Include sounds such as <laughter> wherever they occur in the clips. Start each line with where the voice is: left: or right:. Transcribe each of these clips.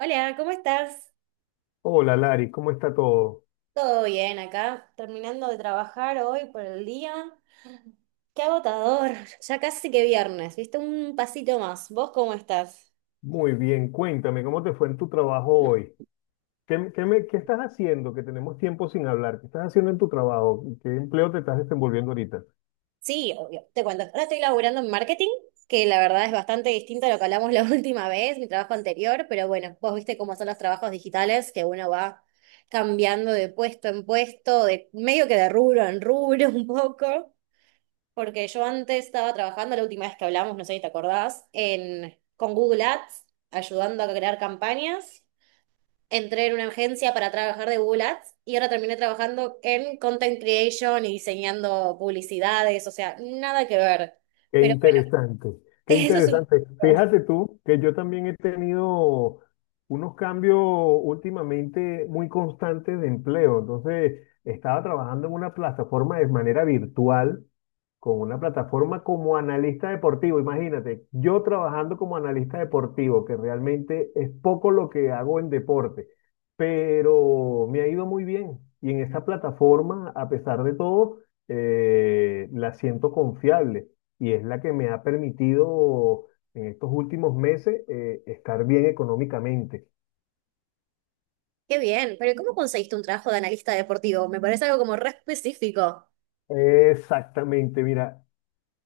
right: Hola, ¿cómo estás?
left: Hola Lari, ¿cómo está todo?
right: ¿Todo bien acá? Terminando de trabajar hoy por el día. Qué agotador, <laughs> ya casi que viernes, ¿viste? Un pasito más. ¿Vos cómo estás?
left: Muy bien, cuéntame, ¿cómo te fue en tu trabajo hoy? ¿Qué, qué estás haciendo? Que tenemos tiempo sin hablar. ¿Qué estás haciendo en tu trabajo? ¿Qué empleo te estás desenvolviendo ahorita?
right: Sí, obvio, te cuento. Ahora estoy laburando en marketing, que la verdad es bastante distinto a lo que hablamos la <laughs> última vez, mi trabajo anterior, pero bueno, vos viste cómo son los trabajos digitales, que uno va cambiando de puesto en puesto, de medio que de rubro en rubro <laughs> un poco. Porque yo antes estaba trabajando, la última vez que hablamos, no sé si te acordás, con Google Ads, ayudando a crear campañas. Entré en una agencia para trabajar de Google Ads y ahora terminé trabajando en content creation y diseñando publicidades, o sea, nada que ver.
left: Qué
right: Pero bueno,
left: interesante,
right: <laughs>
left: qué
right: eso es un
left: interesante.
right: poco.
left: Fíjate tú que yo también he tenido unos cambios últimamente muy constantes de empleo. Entonces, estaba trabajando en una plataforma de manera virtual con una plataforma como analista deportivo. Imagínate, yo trabajando como analista deportivo, que realmente es poco lo que hago en deporte, pero me ha ido muy bien. Y en esa plataforma, a pesar de todo, la siento confiable y es la que me ha permitido en estos últimos meses estar bien económicamente.
right: Qué bien, pero ¿cómo conseguiste un trabajo de analista deportivo? Me parece algo como re específico.
left: Exactamente, mira,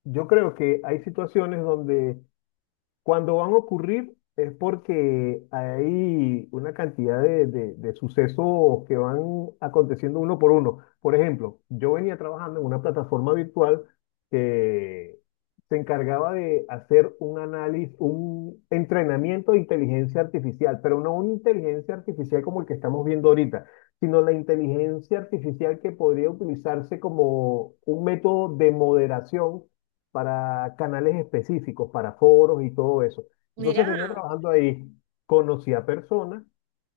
left: yo creo que hay situaciones donde cuando van a ocurrir es porque hay una cantidad de sucesos que van aconteciendo uno por uno. Por ejemplo, yo venía trabajando en una plataforma virtual que se encargaba de hacer un análisis, un entrenamiento de inteligencia artificial, pero no una inteligencia artificial como el que estamos viendo ahorita, sino la inteligencia artificial que podría utilizarse como un método de moderación para canales específicos, para foros y todo eso. Entonces
right: Mirá.
left: venía trabajando ahí, conocí a personas,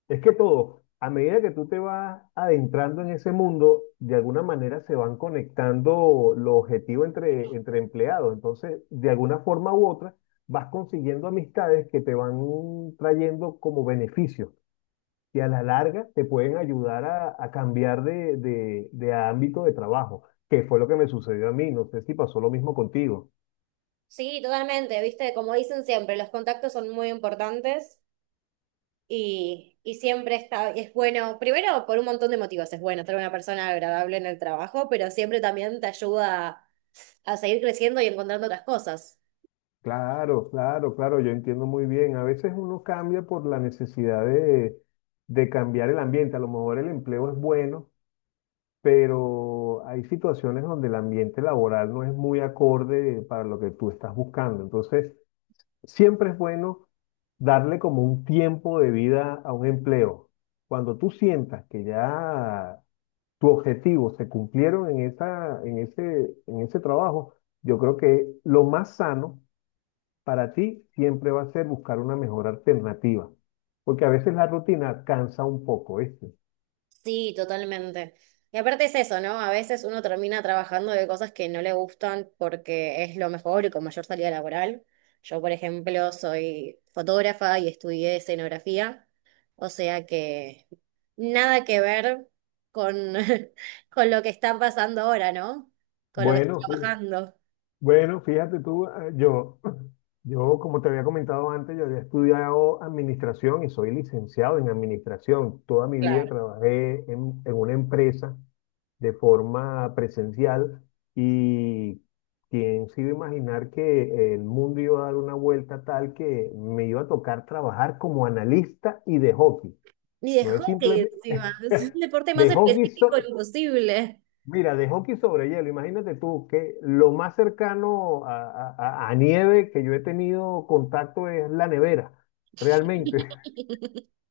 left: es que todo, a medida que tú te vas adentrando en ese mundo, de alguna manera se van conectando los objetivos entre empleados. Entonces, de alguna forma u otra, vas consiguiendo amistades que te van trayendo como beneficios que a la larga te pueden ayudar a cambiar de ámbito de trabajo, que fue lo que me sucedió a mí. No sé si pasó lo mismo contigo.
right: Sí, totalmente, viste, como dicen siempre, los contactos son muy importantes. Y siempre es bueno, primero por un montón de motivos, es bueno ser una persona agradable en el trabajo, pero siempre también te ayuda a seguir creciendo y encontrando otras cosas.
left: Claro, claro, claro, yo entiendo muy bien. A veces uno cambia por la necesidad de cambiar el ambiente. A lo mejor el empleo es bueno, pero hay situaciones donde el ambiente laboral no es muy acorde para lo que tú estás buscando. Entonces, siempre es bueno darle como un tiempo de vida a un empleo. Cuando tú sientas que ya tu objetivo se cumplieron en esa, en ese trabajo, yo creo que lo más sano para ti siempre va a ser buscar una mejor alternativa, porque a veces la rutina cansa un poco, ¿viste?
right: Sí, totalmente. Y aparte es eso, ¿no? A veces uno termina trabajando de cosas que no le gustan porque es lo mejor y con mayor salida laboral. Yo, por ejemplo, soy fotógrafa y estudié escenografía, o sea que nada que ver con, <laughs> con lo que está pasando ahora, ¿no? Con lo que estoy
left: Bueno, fí-
right: trabajando.
left: bueno, fíjate tú, yo, <clears throat> yo como te había comentado antes, yo había estudiado administración y soy licenciado en administración. Toda mi vida
right: Claro.
left: trabajé en una empresa de forma presencial y quién se iba a imaginar que el mundo iba a dar una vuelta tal que me iba a tocar trabajar como analista y de hockey.
right: Ni de
left: No es
right: hockey
left: simplemente
right: encima, <laughs> es
left: <laughs>
right: un deporte más
left: de hockey,
right: específico imposible.
left: mira, de hockey sobre hielo. Imagínate tú que lo más cercano a, a nieve que yo he tenido contacto es la nevera, realmente.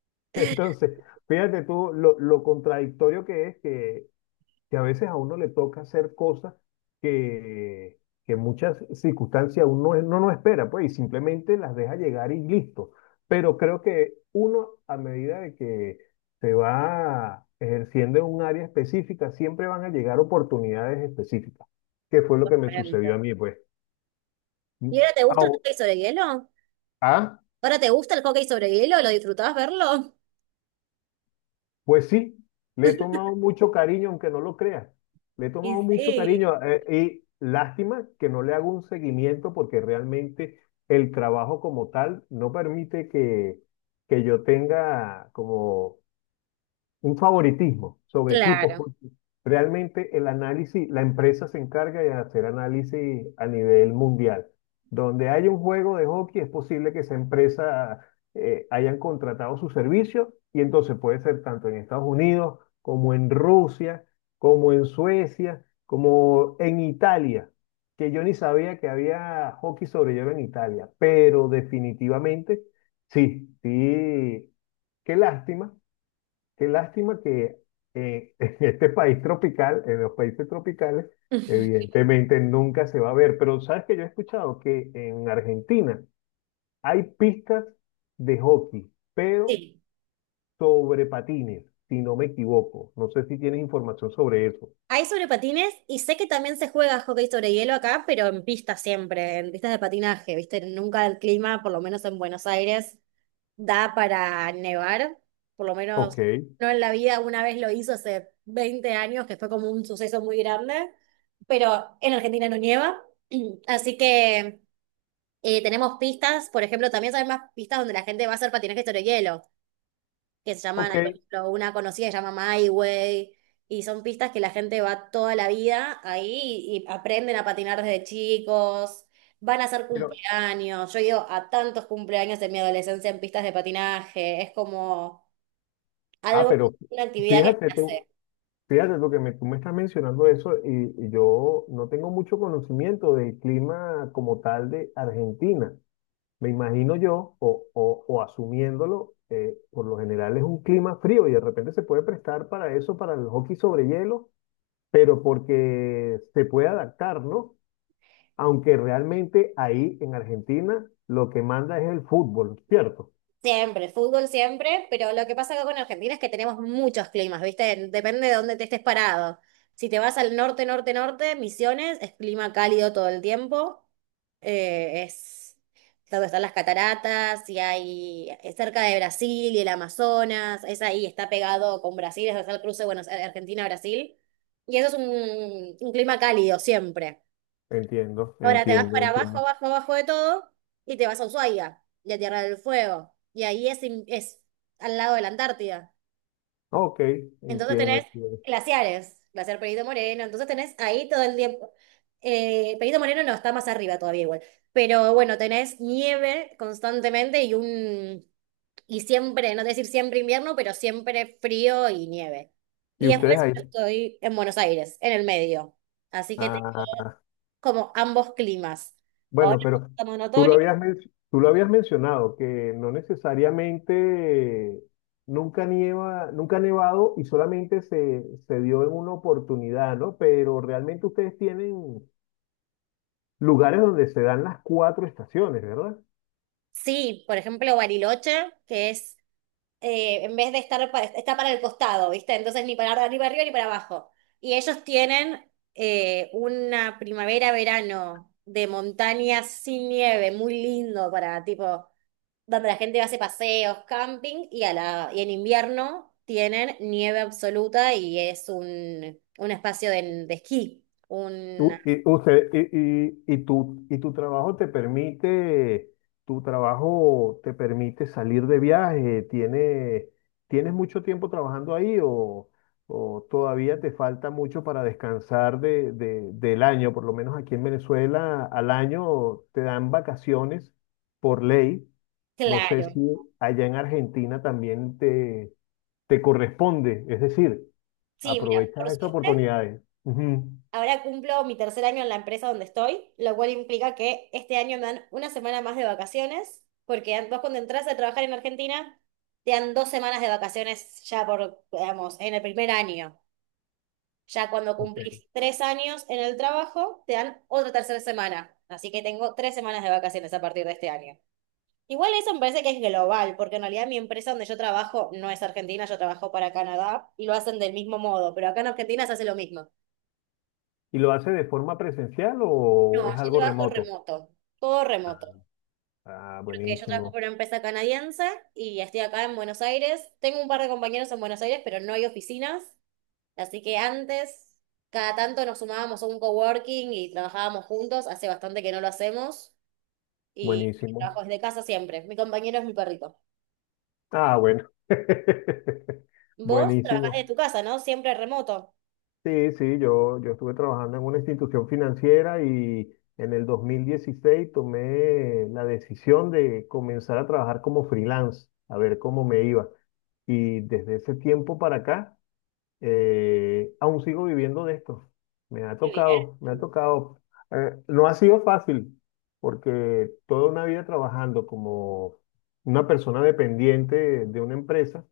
left: <laughs> Entonces, fíjate tú lo contradictorio que es que a veces a uno le toca hacer cosas que, que en muchas circunstancias uno no, no espera, pues, y simplemente las deja llegar y listo. Pero creo que uno, a medida de que se va ejerciendo en un área específica, siempre van a llegar oportunidades específicas, que fue lo que me sucedió
right: Diferente.
left: a mí, pues.
right: ¿Y ahora te gusta el
left: Au-
right: hockey sobre hielo?
left: ¿Ah?
right: ¿Ahora te gusta el hockey sobre hielo? ¿Lo disfrutabas verlo?
left: Pues sí, le he tomado mucho cariño, aunque no lo creas. Le he
right: Y
left: tomado mucho
right: sí.
left: cariño y lástima que no le hago un seguimiento porque realmente el trabajo como tal no permite que yo tenga como un favoritismo sobre equipos.
right: Claro.
left: Porque realmente el análisis, la empresa se encarga de hacer análisis a nivel mundial. Donde hay un juego de hockey, es posible que esa empresa hayan contratado su servicio y entonces puede ser tanto en Estados Unidos como en Rusia, como en Suecia, como en Italia, que yo ni sabía que había hockey sobre hielo en Italia, pero definitivamente sí, sí, qué lástima. Qué lástima que <laughs> en este país tropical, en los países tropicales,
right: <laughs>
left: evidentemente nunca se va a ver. Pero sabes que yo he escuchado que en Argentina hay pistas de hockey, pero
right: Sí.
left: sobre patines, si no me equivoco. No sé si tienes información sobre eso.
right: Hay sobre patines y sé que también se juega hockey sobre hielo acá, pero en pistas siempre, en pistas de patinaje, ¿viste? Nunca el clima, por lo menos en Buenos Aires, da para nevar, por lo
left: Ok,
right: menos no en la vida, una vez lo hizo hace 20 años, que fue como un suceso muy grande, pero en Argentina no nieva, <clears throat> así que tenemos pistas, por ejemplo, también sabemos más pistas donde la gente va a hacer patinaje sobre hielo, que se llaman,
left: ok.
right: hay, por ejemplo, una conocida que se llama My Way, y son pistas que la gente va toda la vida ahí y aprenden a patinar desde chicos, van a hacer
left: Pero,
right: cumpleaños. Yo he ido a tantos cumpleaños en mi adolescencia en pistas de patinaje, es como
left: ah,
right: algo,
left: pero
right: una actividad que
left: fíjate
right: se
left: tú,
right: hace.
left: fíjate tú que me, tú me estás mencionando eso y yo no tengo mucho conocimiento del clima como tal de Argentina. Me imagino yo, o, o asumiéndolo, por lo general es un clima frío y de repente se puede prestar para eso, para el hockey sobre hielo, pero porque se puede adaptar, ¿no? Aunque realmente ahí en Argentina lo que manda es el fútbol, ¿cierto?
right: Siempre, fútbol siempre, pero lo que pasa acá con Argentina es que tenemos muchos climas, ¿viste? Depende de dónde te estés parado. Si te vas al norte, norte, norte, Misiones, es clima cálido todo el tiempo. Es donde están las cataratas y hay es cerca de Brasil y el Amazonas, es ahí, está pegado con Brasil, es donde está el cruce, bueno, Argentina-Brasil. Y eso es un clima cálido siempre.
left: Entiendo,
right: Ahora te vas
left: entiendo,
right: para abajo,
left: entiendo.
right: abajo, abajo de todo y te vas a Ushuaia y a Tierra del Fuego. Y ahí es al lado de la Antártida.
left: Ok,
right: Entonces
left: entiendo,
right: tenés
left: entiendo.
right: glaciares, glaciar Perito Moreno. Entonces tenés ahí todo el tiempo. Perito Moreno no, está más arriba todavía igual. Pero bueno, tenés nieve constantemente y un... Y siempre, no te decir siempre invierno, pero siempre frío y nieve.
left: ¿Y
right: Y
left: ustedes
right: después yo estoy en Buenos Aires, en el medio. Así que
left: ahí?
right: como ambos climas. Ahora
left: Bueno, pero
right: estamos en
left: tú lo
right: otoño.
left: habías, men- tú lo habías mencionado, que no necesariamente nunca nieva, nunca ha nevado y solamente se, se dio en una oportunidad, ¿no? Pero realmente ustedes tienen lugares donde se dan las cuatro estaciones, ¿verdad?
right: Sí, por ejemplo, Bariloche, que es, en vez de estar, está para el costado, ¿viste? Entonces ni para arriba, ni para abajo. Y ellos tienen una primavera-verano de montañas sin nieve, muy lindo para, tipo, donde la gente hace paseos, camping, y, y en invierno tienen nieve absoluta y es un espacio de esquí.
left: Tú- y, usted, y tu trabajo te permite, tu trabajo te permite salir de viaje, ¿tiene, tienes mucho tiempo trabajando ahí o todavía te falta mucho para descansar de, del año? Por lo menos aquí en Venezuela al año te dan vacaciones por ley. No sé
right: Claro.
left: si allá en Argentina también te corresponde, es decir,
right: Sí, mira,
left: aprovechas
right: por
left: estas
right: suerte.
left: oportunidades. Ujú.
right: Ahora cumplo mi tercer año en la empresa donde estoy, lo cual implica que este año me dan una semana más de vacaciones, porque vos cuando entras a trabajar en Argentina, te dan dos semanas de vacaciones ya por, digamos, en el primer año. Ya cuando
left: Ok.
right: cumplís tres años en el trabajo, te dan otra tercera semana. Así que tengo tres semanas de vacaciones a partir de este año. Igual eso me parece que es global, porque en realidad mi empresa donde yo trabajo no es Argentina, yo trabajo para Canadá y lo hacen del mismo modo, pero acá en Argentina se hace lo mismo.
left: ¿Y lo hace de forma presencial
right: No,
left: o es
right: yo
left: algo
right: trabajo
left: remoto?
right: remoto, todo remoto,
left: Ah,
right: porque yo trabajo
left: buenísimo,
right: para una empresa canadiense y estoy acá en Buenos Aires. Tengo un par de compañeros en Buenos Aires, pero no hay oficinas, así que antes cada tanto nos sumábamos a un coworking y trabajábamos juntos, hace bastante que no lo hacemos y
left: buenísimo.
right: trabajo desde casa siempre. Mi compañero es mi perrito.
left: Ah, bueno. <laughs>
right: Vos trabajás
left: Buenísimo.
right: desde tu casa, ¿no? Siempre remoto.
left: Sí, sí, yo estuve trabajando en una institución financiera y en el 2016 tomé la decisión de comenzar a trabajar como freelance, a ver cómo me iba. Y desde ese tiempo para acá aún sigo viviendo de esto. Me ha
right: Qué bien.
left: tocado, me ha tocado. No ha sido fácil, porque toda una vida trabajando como una persona dependiente de una empresa,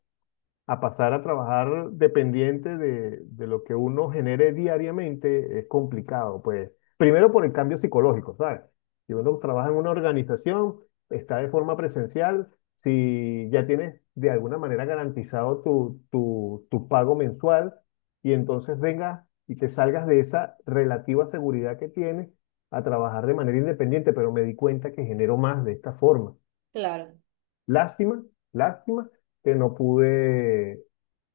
left: a pasar a trabajar dependiente de lo que uno genere diariamente es complicado, pues. Primero por el cambio psicológico, ¿sabes? Si uno trabaja en una organización, está de forma presencial, si ya tienes de alguna manera garantizado tu pago mensual, y entonces vengas y te salgas de esa relativa seguridad que tienes a trabajar de manera independiente, pero me di cuenta que genero más de esta forma.
right: Claro.
left: Lástima, lástima que no pude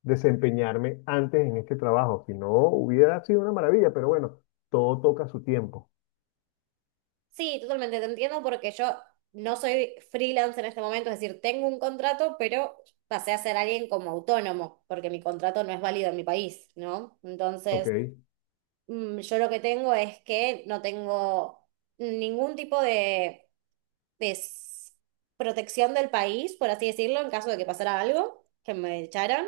left: desempeñarme antes en este trabajo, si no hubiera sido una maravilla, pero bueno, todo toca su tiempo,
right: Sí, totalmente, te entiendo porque yo no soy freelance en este momento, es decir, tengo un contrato, pero pasé a ser alguien como autónomo, porque mi contrato no es válido en mi país, ¿no?
left: ¿ok?
right: Entonces, yo lo que tengo es que no tengo ningún tipo de protección del país, por así decirlo, en caso de que pasara algo, que me echaran.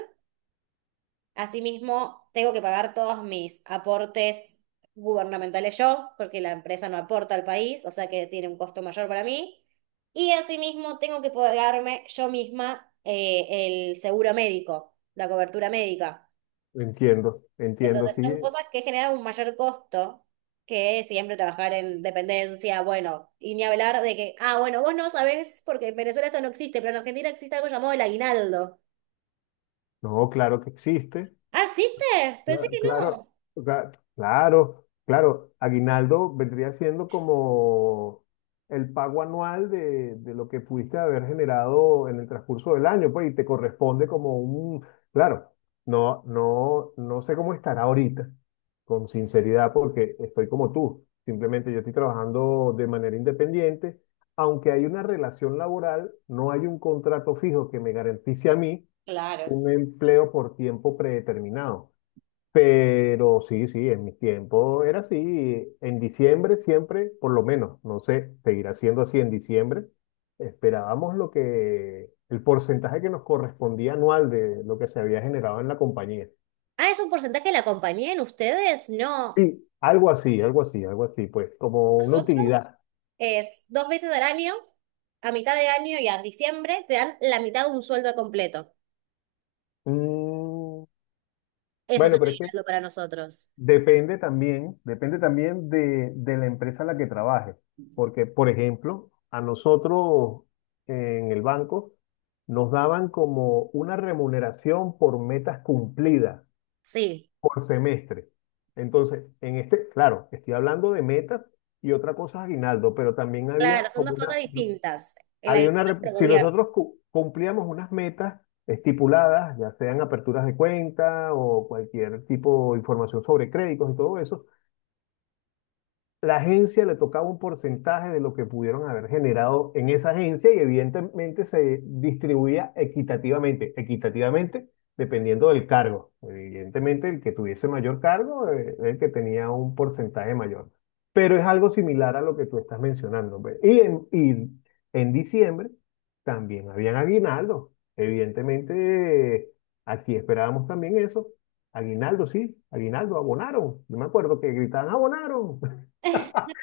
right: Asimismo, tengo que pagar todos mis aportes gubernamentales yo, porque la empresa no aporta al país, o sea que tiene un costo mayor para mí. Y asimismo, tengo que pagarme yo misma el seguro médico, la cobertura médica.
left: Entiendo, entiendo,
right: Entonces,
left: sí,
right: son cosas que generan un mayor costo que siempre trabajar en dependencia, bueno, y ni hablar de que, ah, bueno, vos no sabés, porque en Venezuela esto no existe, pero en Argentina existe algo llamado el aguinaldo.
left: no, claro que existe.
right: ¿Ah, existe? Pensé que
left: Claro,
right: no.
left: cla- claro, claro. Aguinaldo vendría siendo como el pago anual de lo que pudiste haber generado en el transcurso del año, pues, y te corresponde como un, claro, no, no, no sé cómo estará ahorita, con sinceridad, porque estoy como tú. Simplemente yo estoy trabajando de manera independiente. Aunque hay una relación laboral, no hay un contrato fijo que me garantice a mí
right: Claro.
left: un empleo por tiempo predeterminado. Pero sí, sí, en mis tiempos era así. En diciembre siempre, por lo menos, no sé, seguirá siendo así en diciembre, esperábamos lo que, el porcentaje que nos correspondía anual de lo que se había generado en la compañía.
right: Ah, es un porcentaje de la compañía en ustedes. No,
left: Sí. Algo así, algo así, algo así, pues como una
right: nosotros
left: utilidad.
right: es dos veces al año, a mitad de año y a diciembre, te dan la mitad de un sueldo completo.
left: Mm,
right: Eso es
left: bueno,
right: el
left: pero es que
right: aguinaldo para nosotros.
left: depende también, depende también de la empresa a la que trabajes, porque, por ejemplo, a nosotros en el banco nos daban como una remuneración por metas cumplidas,
right: Sí,
left: por semestre. Entonces, en este, claro, estoy hablando de metas y otra cosa es aguinaldo, pero también
right: claro,
left: había
right: son dos
left: como
right: cosas
left: una,
right: distintas. El
left: había
right: aguinaldo
left: una,
right: es del.
left: si nosotros cumplíamos unas metas estipuladas, ya sean aperturas de cuenta o cualquier tipo de información sobre créditos y todo eso, la agencia le tocaba un porcentaje de lo que pudieron haber generado en esa agencia y evidentemente se distribuía equitativamente dependiendo del cargo. Evidentemente el que tuviese mayor cargo el que tenía un porcentaje mayor. Pero es algo similar a lo que tú estás mencionando. Pues. Y en diciembre también habían aguinaldos. Evidentemente eh, aquí esperábamos también eso. Aguinaldo, sí, aguinaldo, abonaron. Yo me acuerdo que gritaban, abonaron,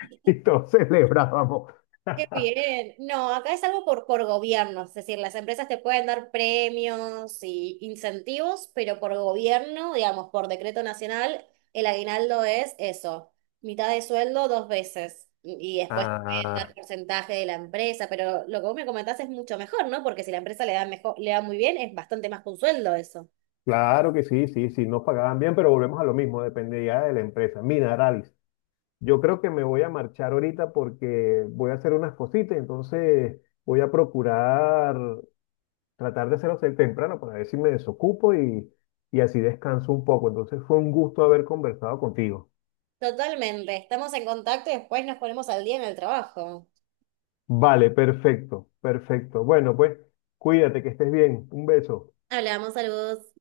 left: <laughs> y todos celebrábamos.
right: Qué
left: <laughs>
right: bien. No, acá es algo por gobiernos, es decir, las empresas te pueden dar premios y incentivos, pero por gobierno, digamos, por decreto nacional, el aguinaldo es eso, mitad de sueldo dos veces y después te pueden dar
left: Ah,
right: porcentaje de la empresa, pero lo que vos me comentás es mucho mejor, ¿no? Porque si la empresa le da mejor, le da muy bien, es bastante más que un sueldo eso.
left: claro que sí, sí, sí, nos pagaban bien, pero volvemos a lo mismo, dependía de la empresa. Mira, Aralis, yo creo que me voy a marchar ahorita porque voy a hacer unas cositas, entonces voy a procurar tratar de hacerlo ser temprano para ver si me desocupo y así descanso un poco. Entonces fue un gusto haber conversado contigo.
right: Totalmente, estamos en contacto y después nos ponemos al día en el trabajo.
left: Vale, perfecto, perfecto. Bueno, pues cuídate, que estés bien. Un beso.
right: Hablamos, saludos.